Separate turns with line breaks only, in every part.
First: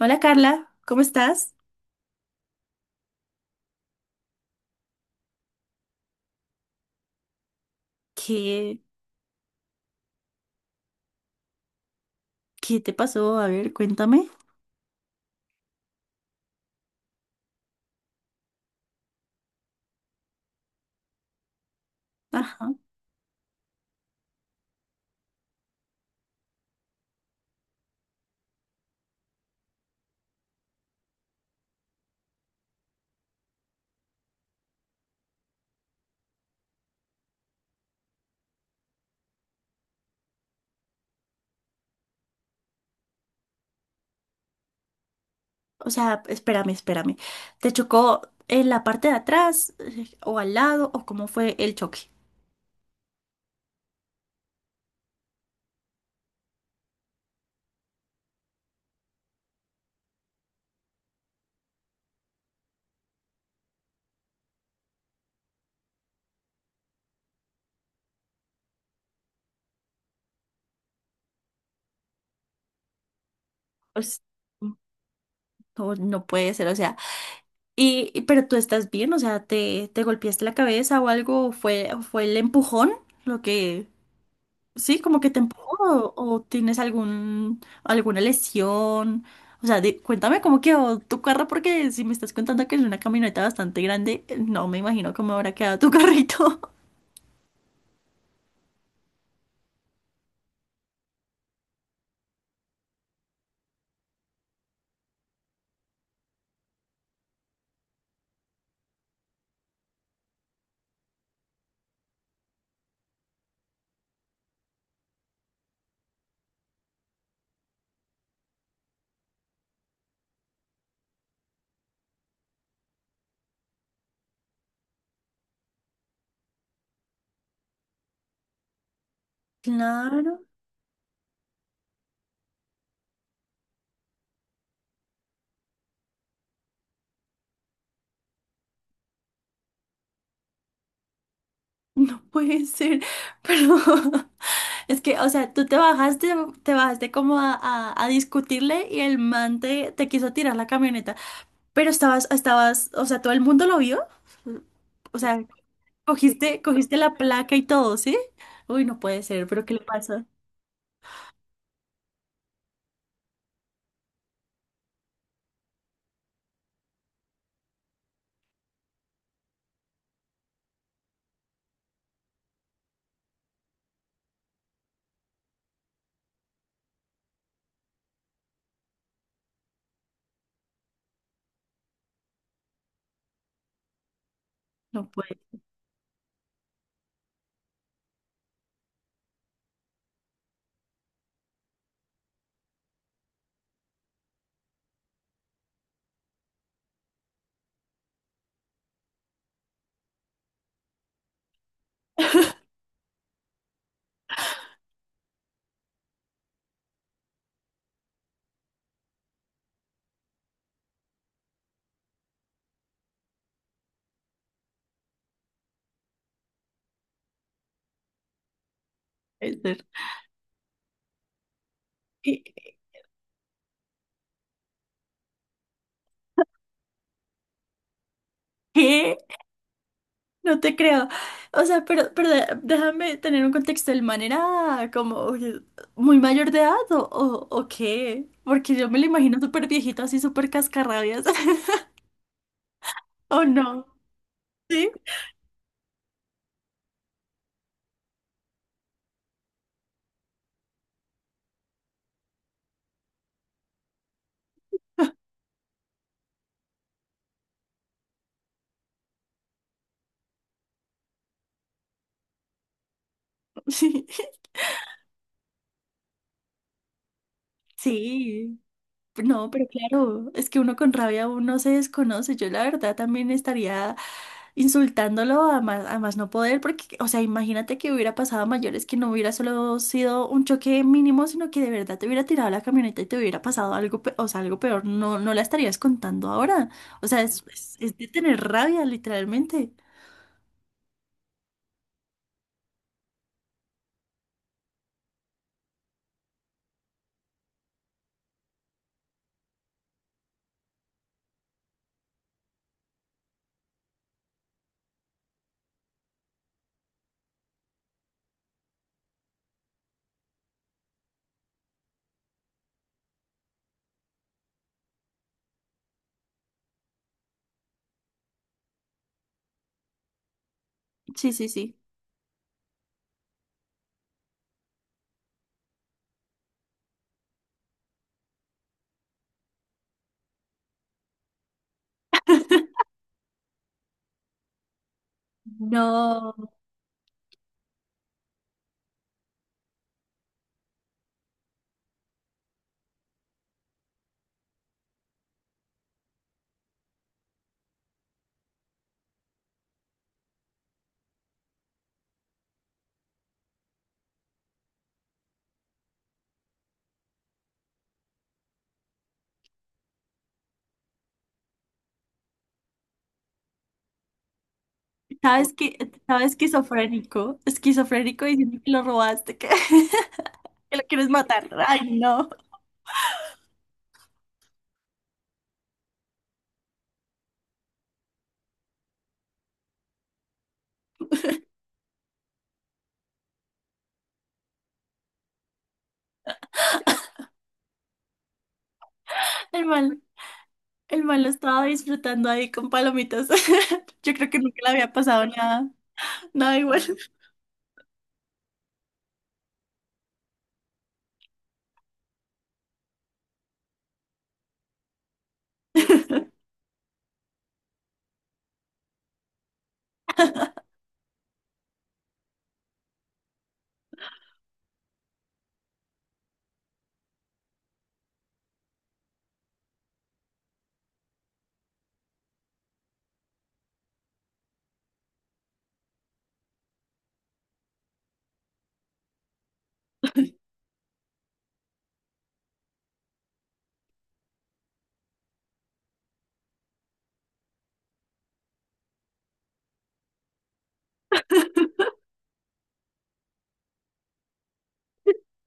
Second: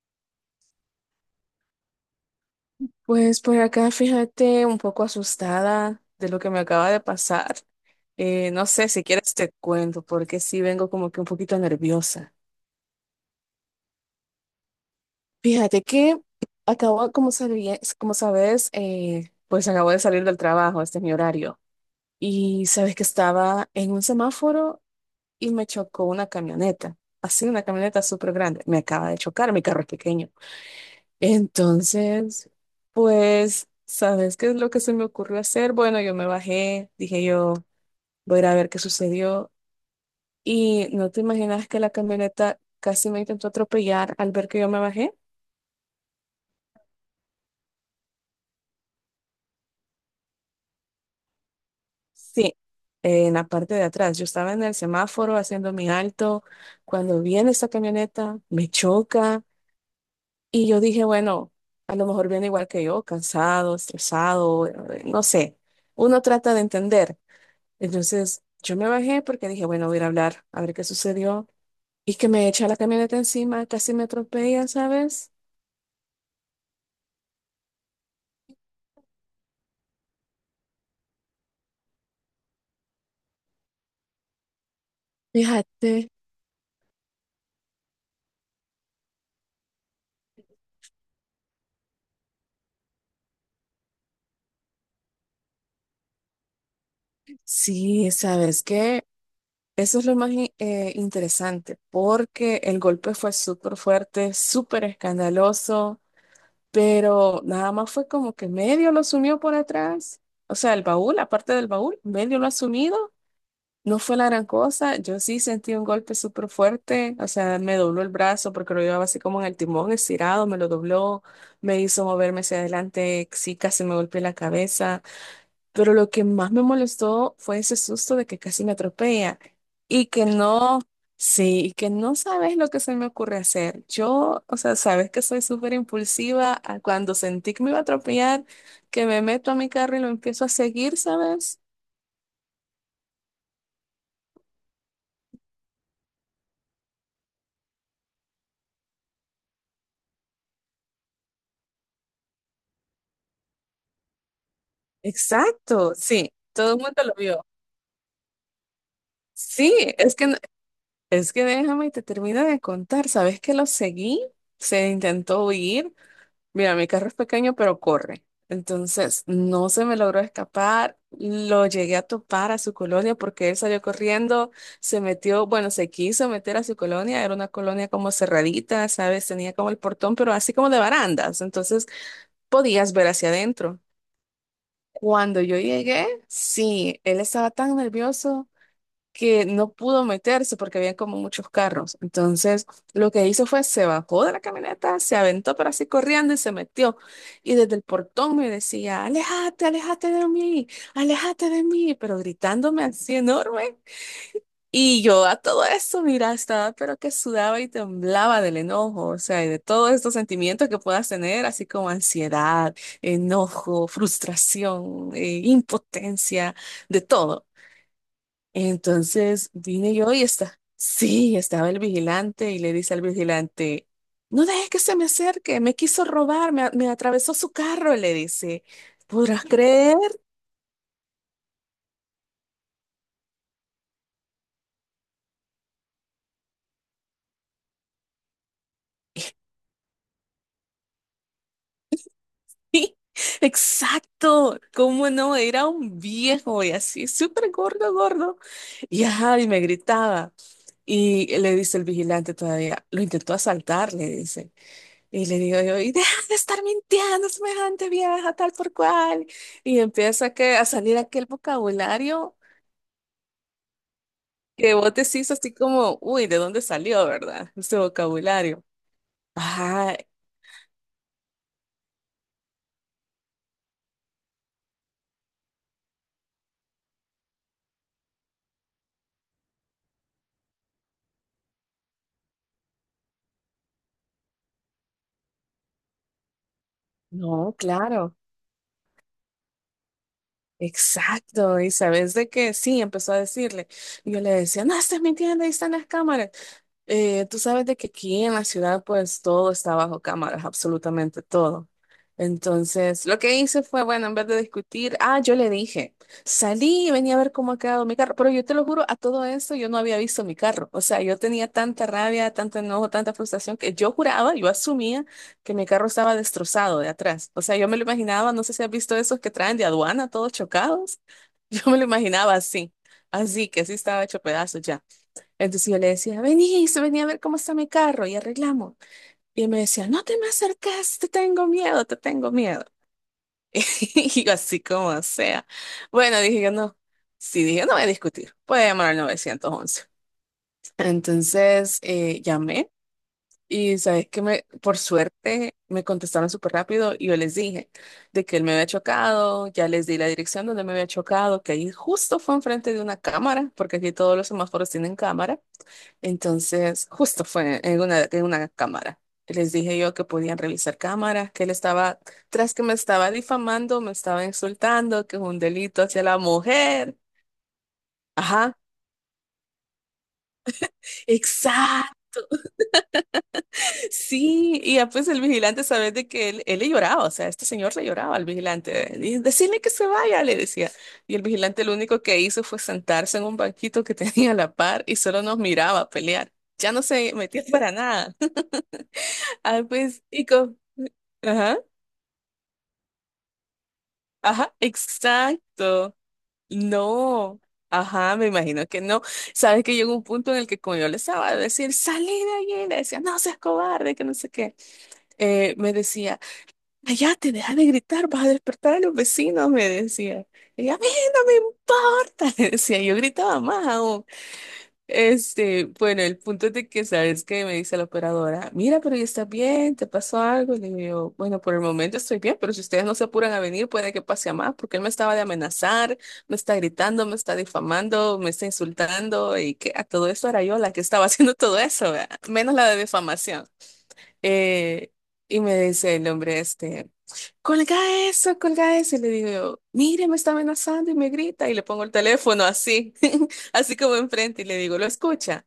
Hola Carla, ¿cómo estás?
Pues por acá, fíjate, un poco asustada de lo que me acaba de pasar. No
¿Qué,
sé si quieres te cuento, porque sí vengo como que un poquito nerviosa.
qué te pasó? A ver, cuéntame.
Fíjate que como sabes, pues acabo de salir del trabajo, este es mi horario. Y
Ajá.
sabes que estaba en un semáforo y me chocó una camioneta, así una camioneta súper grande. Me acaba de chocar, mi carro es pequeño. Entonces, pues, ¿sabes qué es lo que se me ocurrió hacer? Bueno, yo me bajé, dije yo, voy a ir a ver qué sucedió. Y no te imaginas que la camioneta casi me intentó atropellar al ver que yo me bajé.
O sea, espérame, espérame. ¿Te chocó en la parte de atrás o al lado o cómo fue el choque?
Sí, en la parte de atrás. Yo estaba en el semáforo haciendo mi alto. Cuando viene esta camioneta, me choca. Y yo dije, bueno, a lo mejor viene igual que yo, cansado, estresado, no sé. Uno trata de entender. Entonces yo me bajé porque dije, bueno, voy a ir a hablar, a ver qué sucedió. Y que me echa la camioneta encima, casi
O
me atropella, ¿sabes?
no, no puede ser, o sea. Pero tú estás bien, o sea, ¿te, te golpeaste la cabeza o algo? ¿Fue, fue el empujón lo que sí, como que te
Fíjate,
empujó o tienes algún, alguna lesión? O sea, cuéntame cómo quedó tu carro, porque si me estás contando que es una camioneta bastante grande, no me imagino cómo habrá quedado tu carrito.
sí, ¿sabes qué? Eso es lo más interesante, porque el golpe fue súper fuerte, súper escandaloso, pero nada más fue como que medio lo sumió por atrás. O sea, el baúl, aparte del baúl, medio lo ha sumido. No fue la gran cosa, yo sí sentí un golpe súper fuerte, o sea, me dobló el brazo porque lo llevaba así como en el timón estirado, me lo dobló, me hizo moverme hacia adelante, sí, casi me golpeé la cabeza, pero lo que más me molestó fue ese susto de que casi me atropella y que
Claro,
no, sí, y que no sabes lo que se me ocurre hacer. Yo, o sea, sabes que soy súper impulsiva, a cuando sentí que me iba a atropellar, que me meto a mi carro y lo empiezo a seguir, ¿sabes?
no puede ser. Pero es que, o sea, tú te bajaste como a discutirle y el man te, te quiso tirar la camioneta. Pero estabas, estabas, o sea, todo el mundo lo vio. O sea,
Exacto, sí,
cogiste,
todo el
cogiste
mundo lo
la
vio.
placa y todo, ¿sí? Uy, no puede ser, pero ¿qué le
Sí, es
pasa?
que, no- es que déjame y te termino de contar. ¿Sabes que lo seguí? Se intentó huir. Mira, mi carro es pequeño, pero corre. Entonces, no se me logró escapar. Lo llegué a topar a su colonia porque él salió corriendo, se metió, bueno, se quiso meter a su colonia. Era una colonia como cerradita, ¿sabes? Tenía como el portón, pero así como de barandas. Entonces, podías ver hacia adentro.
No puede
Cuando yo llegué, sí, él estaba tan nervioso que no pudo meterse porque había como muchos carros. Entonces, lo que hizo fue se bajó de la camioneta, se aventó pero así corriendo y se metió. Y desde el portón me decía, aléjate, aléjate de mí, pero gritándome así enorme. Y yo a todo eso, mira, estaba pero que sudaba y temblaba del enojo, o sea, y de todos estos sentimientos que puedas tener, así como ansiedad, enojo, frustración, impotencia, de todo. Entonces
ser.
vine yo y está. Sí, estaba el
¿Qué?
vigilante y le dice al vigilante, no dejes que se me acerque, me quiso robar, me atravesó su carro, le dice.
¿Qué?
¿Podrás creer?
No te creo. O sea, pero déjame tener un contexto. ¿El man era como oye, muy mayor de edad o qué? Porque yo me lo imagino súper viejito, así súper cascarrabias.
Sí,
¿O no?
exacto,
¿Sí?
¿cómo no? Era un viejo y así, súper gordo, gordo. Y ajá, y me gritaba. Y le dice el vigilante todavía, lo intentó asaltar, le dice. Y le digo yo, y deja de estar mintiendo, semejante vieja, tal por cual. Y empieza que, a salir aquel vocabulario
Sí.
que vos decís así como, uy, ¿de dónde salió, verdad? Ese
Sí.
vocabulario.
No, pero
Ah,
claro, es que uno con rabia uno se desconoce. Yo la verdad también estaría insultándolo a más no poder, porque, o sea, imagínate que hubiera pasado a mayores, que no hubiera solo sido un choque mínimo, sino que de verdad te hubiera tirado la camioneta y te hubiera pasado algo, o sea, algo peor. No, no la estarías contando ahora. O sea,
no,
es de
claro,
tener rabia, literalmente.
exacto. Y sabes de que sí, empezó a decirle. Y yo le decía, no, estás mintiendo, ahí están las cámaras. Tú sabes de que aquí en la ciudad pues todo está bajo cámaras, absolutamente todo. Entonces, lo que hice fue, bueno, en vez de discutir, ah, yo le dije, salí y venía a ver cómo ha quedado mi carro, pero yo te lo juro, a todo esto yo no había visto mi carro. O sea, yo tenía tanta rabia, tanto enojo, tanta frustración que yo juraba, yo asumía que mi carro estaba destrozado de atrás. O sea, yo me lo imaginaba, no sé si has visto esos que traen de aduana todos chocados.
Sí, sí,
Yo me
sí.
lo imaginaba así, así que así estaba hecho pedazos ya. Entonces yo le decía, vení, se venía a ver cómo está mi carro y arreglamos. Y él me decía, no te me acercas, te tengo miedo, te tengo miedo. Y yo así como sea. Bueno,
No,
dije yo no. Sí, dije, no voy a discutir, voy a llamar al 911. Entonces llamé y sabes que me, por suerte me contestaron súper rápido y yo les dije de que él me había chocado, ya les di la dirección donde me había chocado, que ahí justo fue enfrente de una cámara, porque aquí todos los semáforos tienen cámara. Entonces, justo fue en una cámara. Les dije yo que podían revisar cámaras, que él estaba, tras que me estaba difamando, me estaba insultando, que es un
sabes que,
delito hacia la
sabes
mujer.
esquizofrénico, esquizofrénico
Ajá,
diciendo que lo robaste, que que lo quieres matar. Ay,
exacto,
no.
sí. Y ya pues el vigilante, sabes de que él le lloraba, o sea, este señor le lloraba al vigilante. Y decirle que se vaya, le decía. Y el vigilante lo único que hizo fue sentarse en un banquito que tenía a la par y solo nos miraba pelear. Ya no se metía para nada. Ah,
El mal,
pues, y co-
el mal lo
Ajá.
estaba disfrutando ahí con palomitas. Yo creo que
Ajá,
nunca le había pasado nada,
exacto.
nada igual.
No. Ajá, me imagino que no. Sabes que llegó un punto en el que como yo le estaba a decir, salí de allí, le decía, no seas cobarde, que no sé qué. Me decía, allá te deja de gritar, vas a despertar a los vecinos, me decía. Y a mí no me importa, le decía, yo gritaba más aún. Este, bueno, el punto es de que sabes que me dice la operadora, mira, pero ya está bien, te pasó algo. Y le digo, bueno, por el momento estoy bien, pero si ustedes no se apuran a venir, puede que pase a más, porque él me estaba de amenazar, me está gritando, me está difamando, me está insultando, y que a todo esto era yo la que estaba haciendo todo eso, ¿verdad? Menos la de difamación. Eh, y me dice el hombre este, colga eso, colga eso. Y le digo yo, mire, me está amenazando y me grita. Y le pongo el teléfono así, así como enfrente y le digo, lo escucha.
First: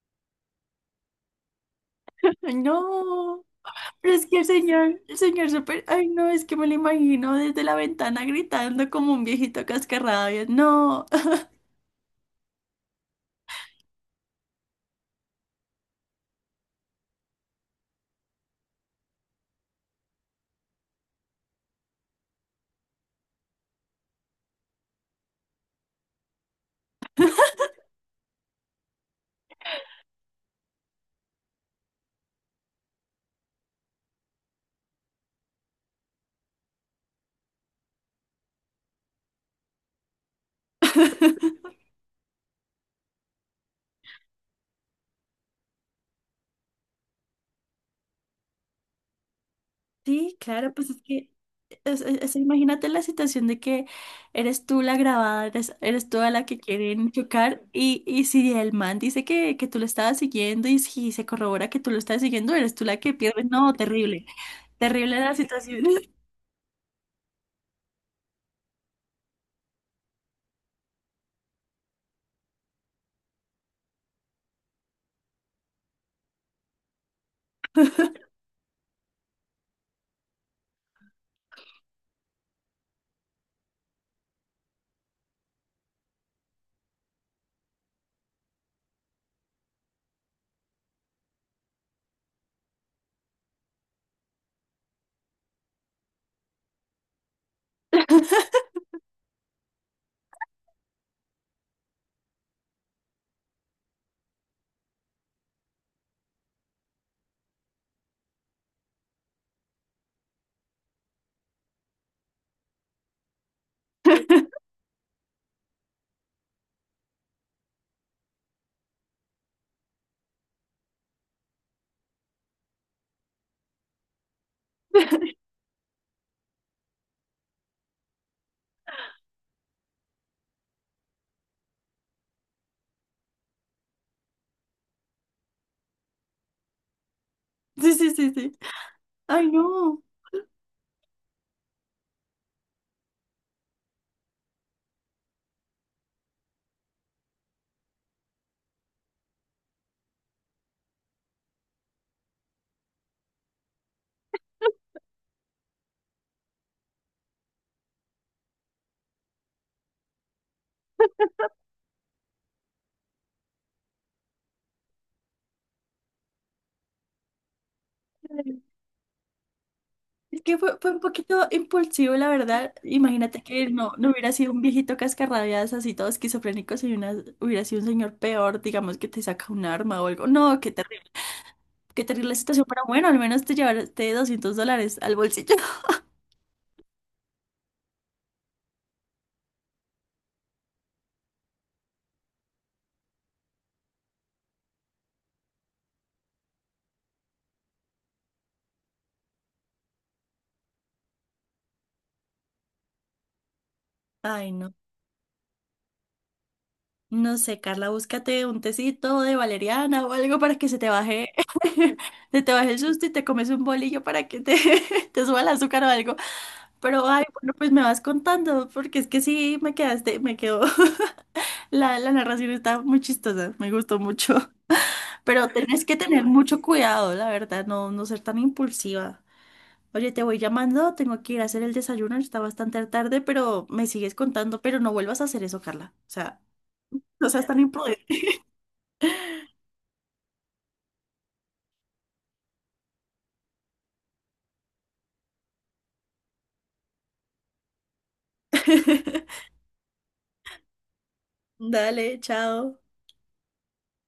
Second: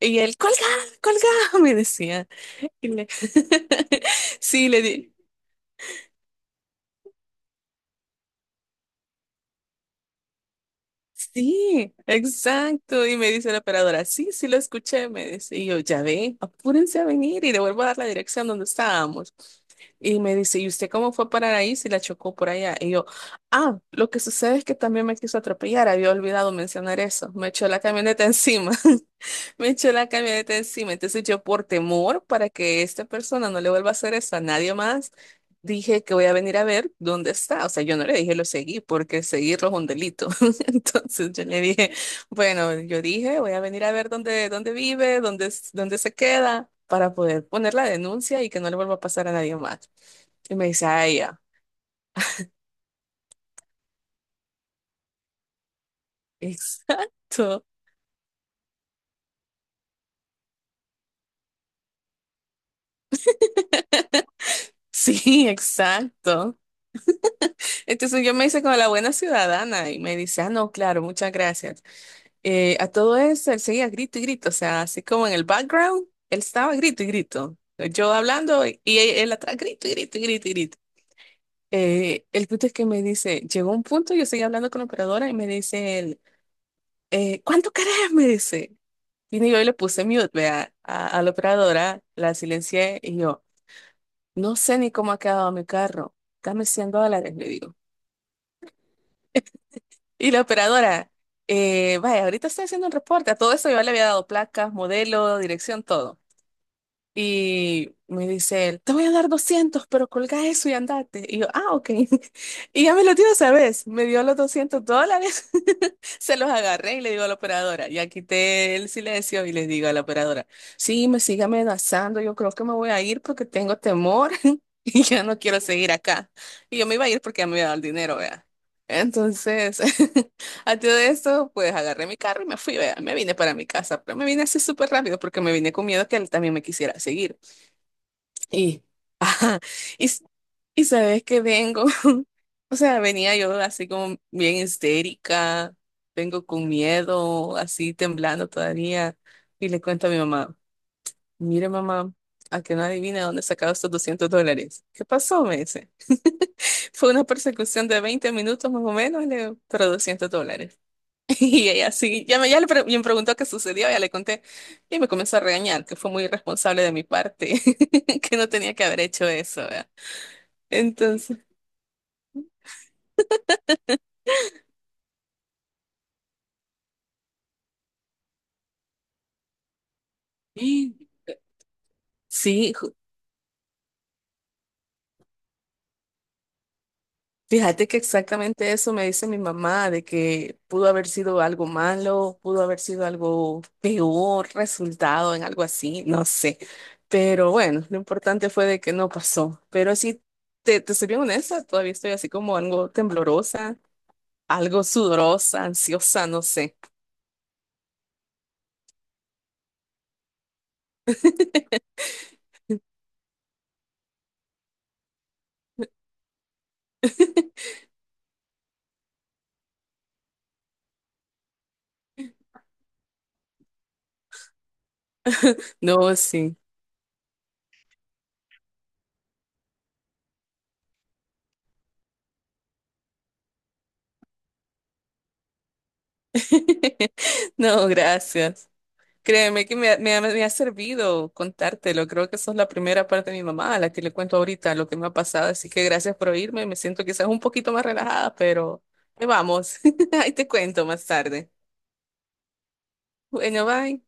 Y él, colga, colga, me decía.
Ay,
Y le-
no, pero es que
sí, le di.
el señor súper, ay, no, es que me lo imagino desde la ventana gritando como un viejito cascarrabia. No.
Sí, exacto. Y me dice la operadora, sí, sí lo escuché, me dice. Y yo, ya ve, apúrense a venir y le vuelvo a dar la dirección donde estábamos. Y me dice, ¿y usted cómo fue a parar ahí si la chocó por allá? Y yo, ah, lo que sucede es que también me quiso atropellar, había olvidado mencionar eso. Me echó la camioneta encima. Me echó la camioneta encima. Entonces yo por temor para que esta persona no le vuelva a hacer eso a nadie más, dije que voy a venir a ver dónde está. O sea, yo no le dije lo seguí porque seguirlo es un delito. Entonces yo le dije, bueno, yo dije, voy a venir a ver dónde, dónde vive, dónde, s- dónde se queda para poder poner la denuncia y que no le vuelva a pasar a nadie más.
Sí,
Y me
claro,
dice,
pues es
ah,
que,
ya,
imagínate la situación de que eres tú la grabada, eres, eres tú a la que quieren chocar
exacto.
y si el man dice que tú lo estabas siguiendo y si se corrobora que tú lo estabas siguiendo, eres tú la que pierde. No, terrible, terrible la
Sí,
situación.
exacto. Entonces yo me hice como la buena ciudadana y me dice, ah, no, claro, muchas gracias. A todo eso, él seguía grito y grito, o sea, así como en el background, él estaba grito y grito. Yo hablando y él, atrás grito y grito y grito y grito. El punto es que me dice, llegó un punto, yo seguía hablando con la operadora y me dice él, ¿cuánto querés? Me dice. Y yo le puse mute, vea, a la operadora, la silencié y yo, no sé ni cómo ha quedado mi carro, dame $100, le digo. Y la operadora, vaya, ahorita estoy haciendo un reporte, a todo eso yo le había dado placas, modelo, dirección, todo. Y me dice él, te voy a dar 200 pero colga eso y andate. Y yo, ah, ok. Y ya me lo dio esa vez. Me dio los $200. Se los agarré y le digo a la operadora. Ya quité el silencio y les digo a la operadora, sí, me sigue amenazando. Yo creo que me voy a ir porque tengo temor y ya no quiero seguir acá. Y yo me iba a ir porque ya me había dado el dinero, vea. Entonces, a todo esto, pues agarré mi carro y me fui, vea, me vine para mi casa, pero me vine así súper rápido porque me vine con miedo que él también me quisiera seguir.
Sí, sí, sí, sí.
Y,
Ay,
ajá,
no.
y, s- y sabes que vengo, o sea, venía yo así como bien histérica, vengo con miedo, así temblando todavía, y le cuento a mi mamá, mire mamá, a que no adivina dónde he sacado estos $200. ¿Qué pasó? Me dice. Fue una persecución de 20 minutos más o menos, le digo, pero $200. Y ella sí, ya me preguntó qué sucedió, ya le conté y me comenzó a regañar, que fue muy irresponsable de mi parte, que no tenía que haber hecho eso, ¿verdad?
Es que fue, fue un
Entonces,
poquito impulsivo, la verdad. Imagínate que no, no hubiera sido un viejito cascarrabias así todo esquizofrénico, hubiera sido un señor peor, digamos, que te saca un arma o algo. No, qué
sí,
terrible. Qué terrible la situación,
sí,
pero bueno, al menos te llevaste $200 al bolsillo.
fíjate que exactamente eso me dice mi mamá, de que pudo haber sido algo malo, pudo haber sido algo peor, resultado en algo así, no sé. Pero bueno, lo importante fue de que no pasó. Pero sí, te soy bien honesta, todavía estoy así como algo temblorosa
Ay, no.
algo sudorosa, ansiosa, no sé.
No sé, Carla, búscate un tecito de valeriana o algo para que se te baje, se te baje el susto, y te comes un bolillo para que te, te suba el azúcar o algo. Pero, ay, bueno, pues me vas contando, porque es que sí, me quedaste, me quedó. La narración está muy chistosa, me gustó mucho. Pero tenés que
No,
tener
sí.
mucho cuidado, la verdad, no, no ser tan impulsiva. Oye, te voy llamando, tengo que ir a hacer el desayuno, está bastante tarde, pero me sigues contando, pero no vuelvas a hacer eso, Carla. O sea, no seas tan
No,
imprudente.
gracias. Créeme que me ha servido contártelo. Creo que sos la primera parte de mi mamá a la que le cuento ahorita lo que me ha pasado. Así que gracias por oírme. Me siento quizás un poquito más relajada, pero ahí vamos. Ahí te cuento más tarde.
Dale, chao.
Bueno, bye.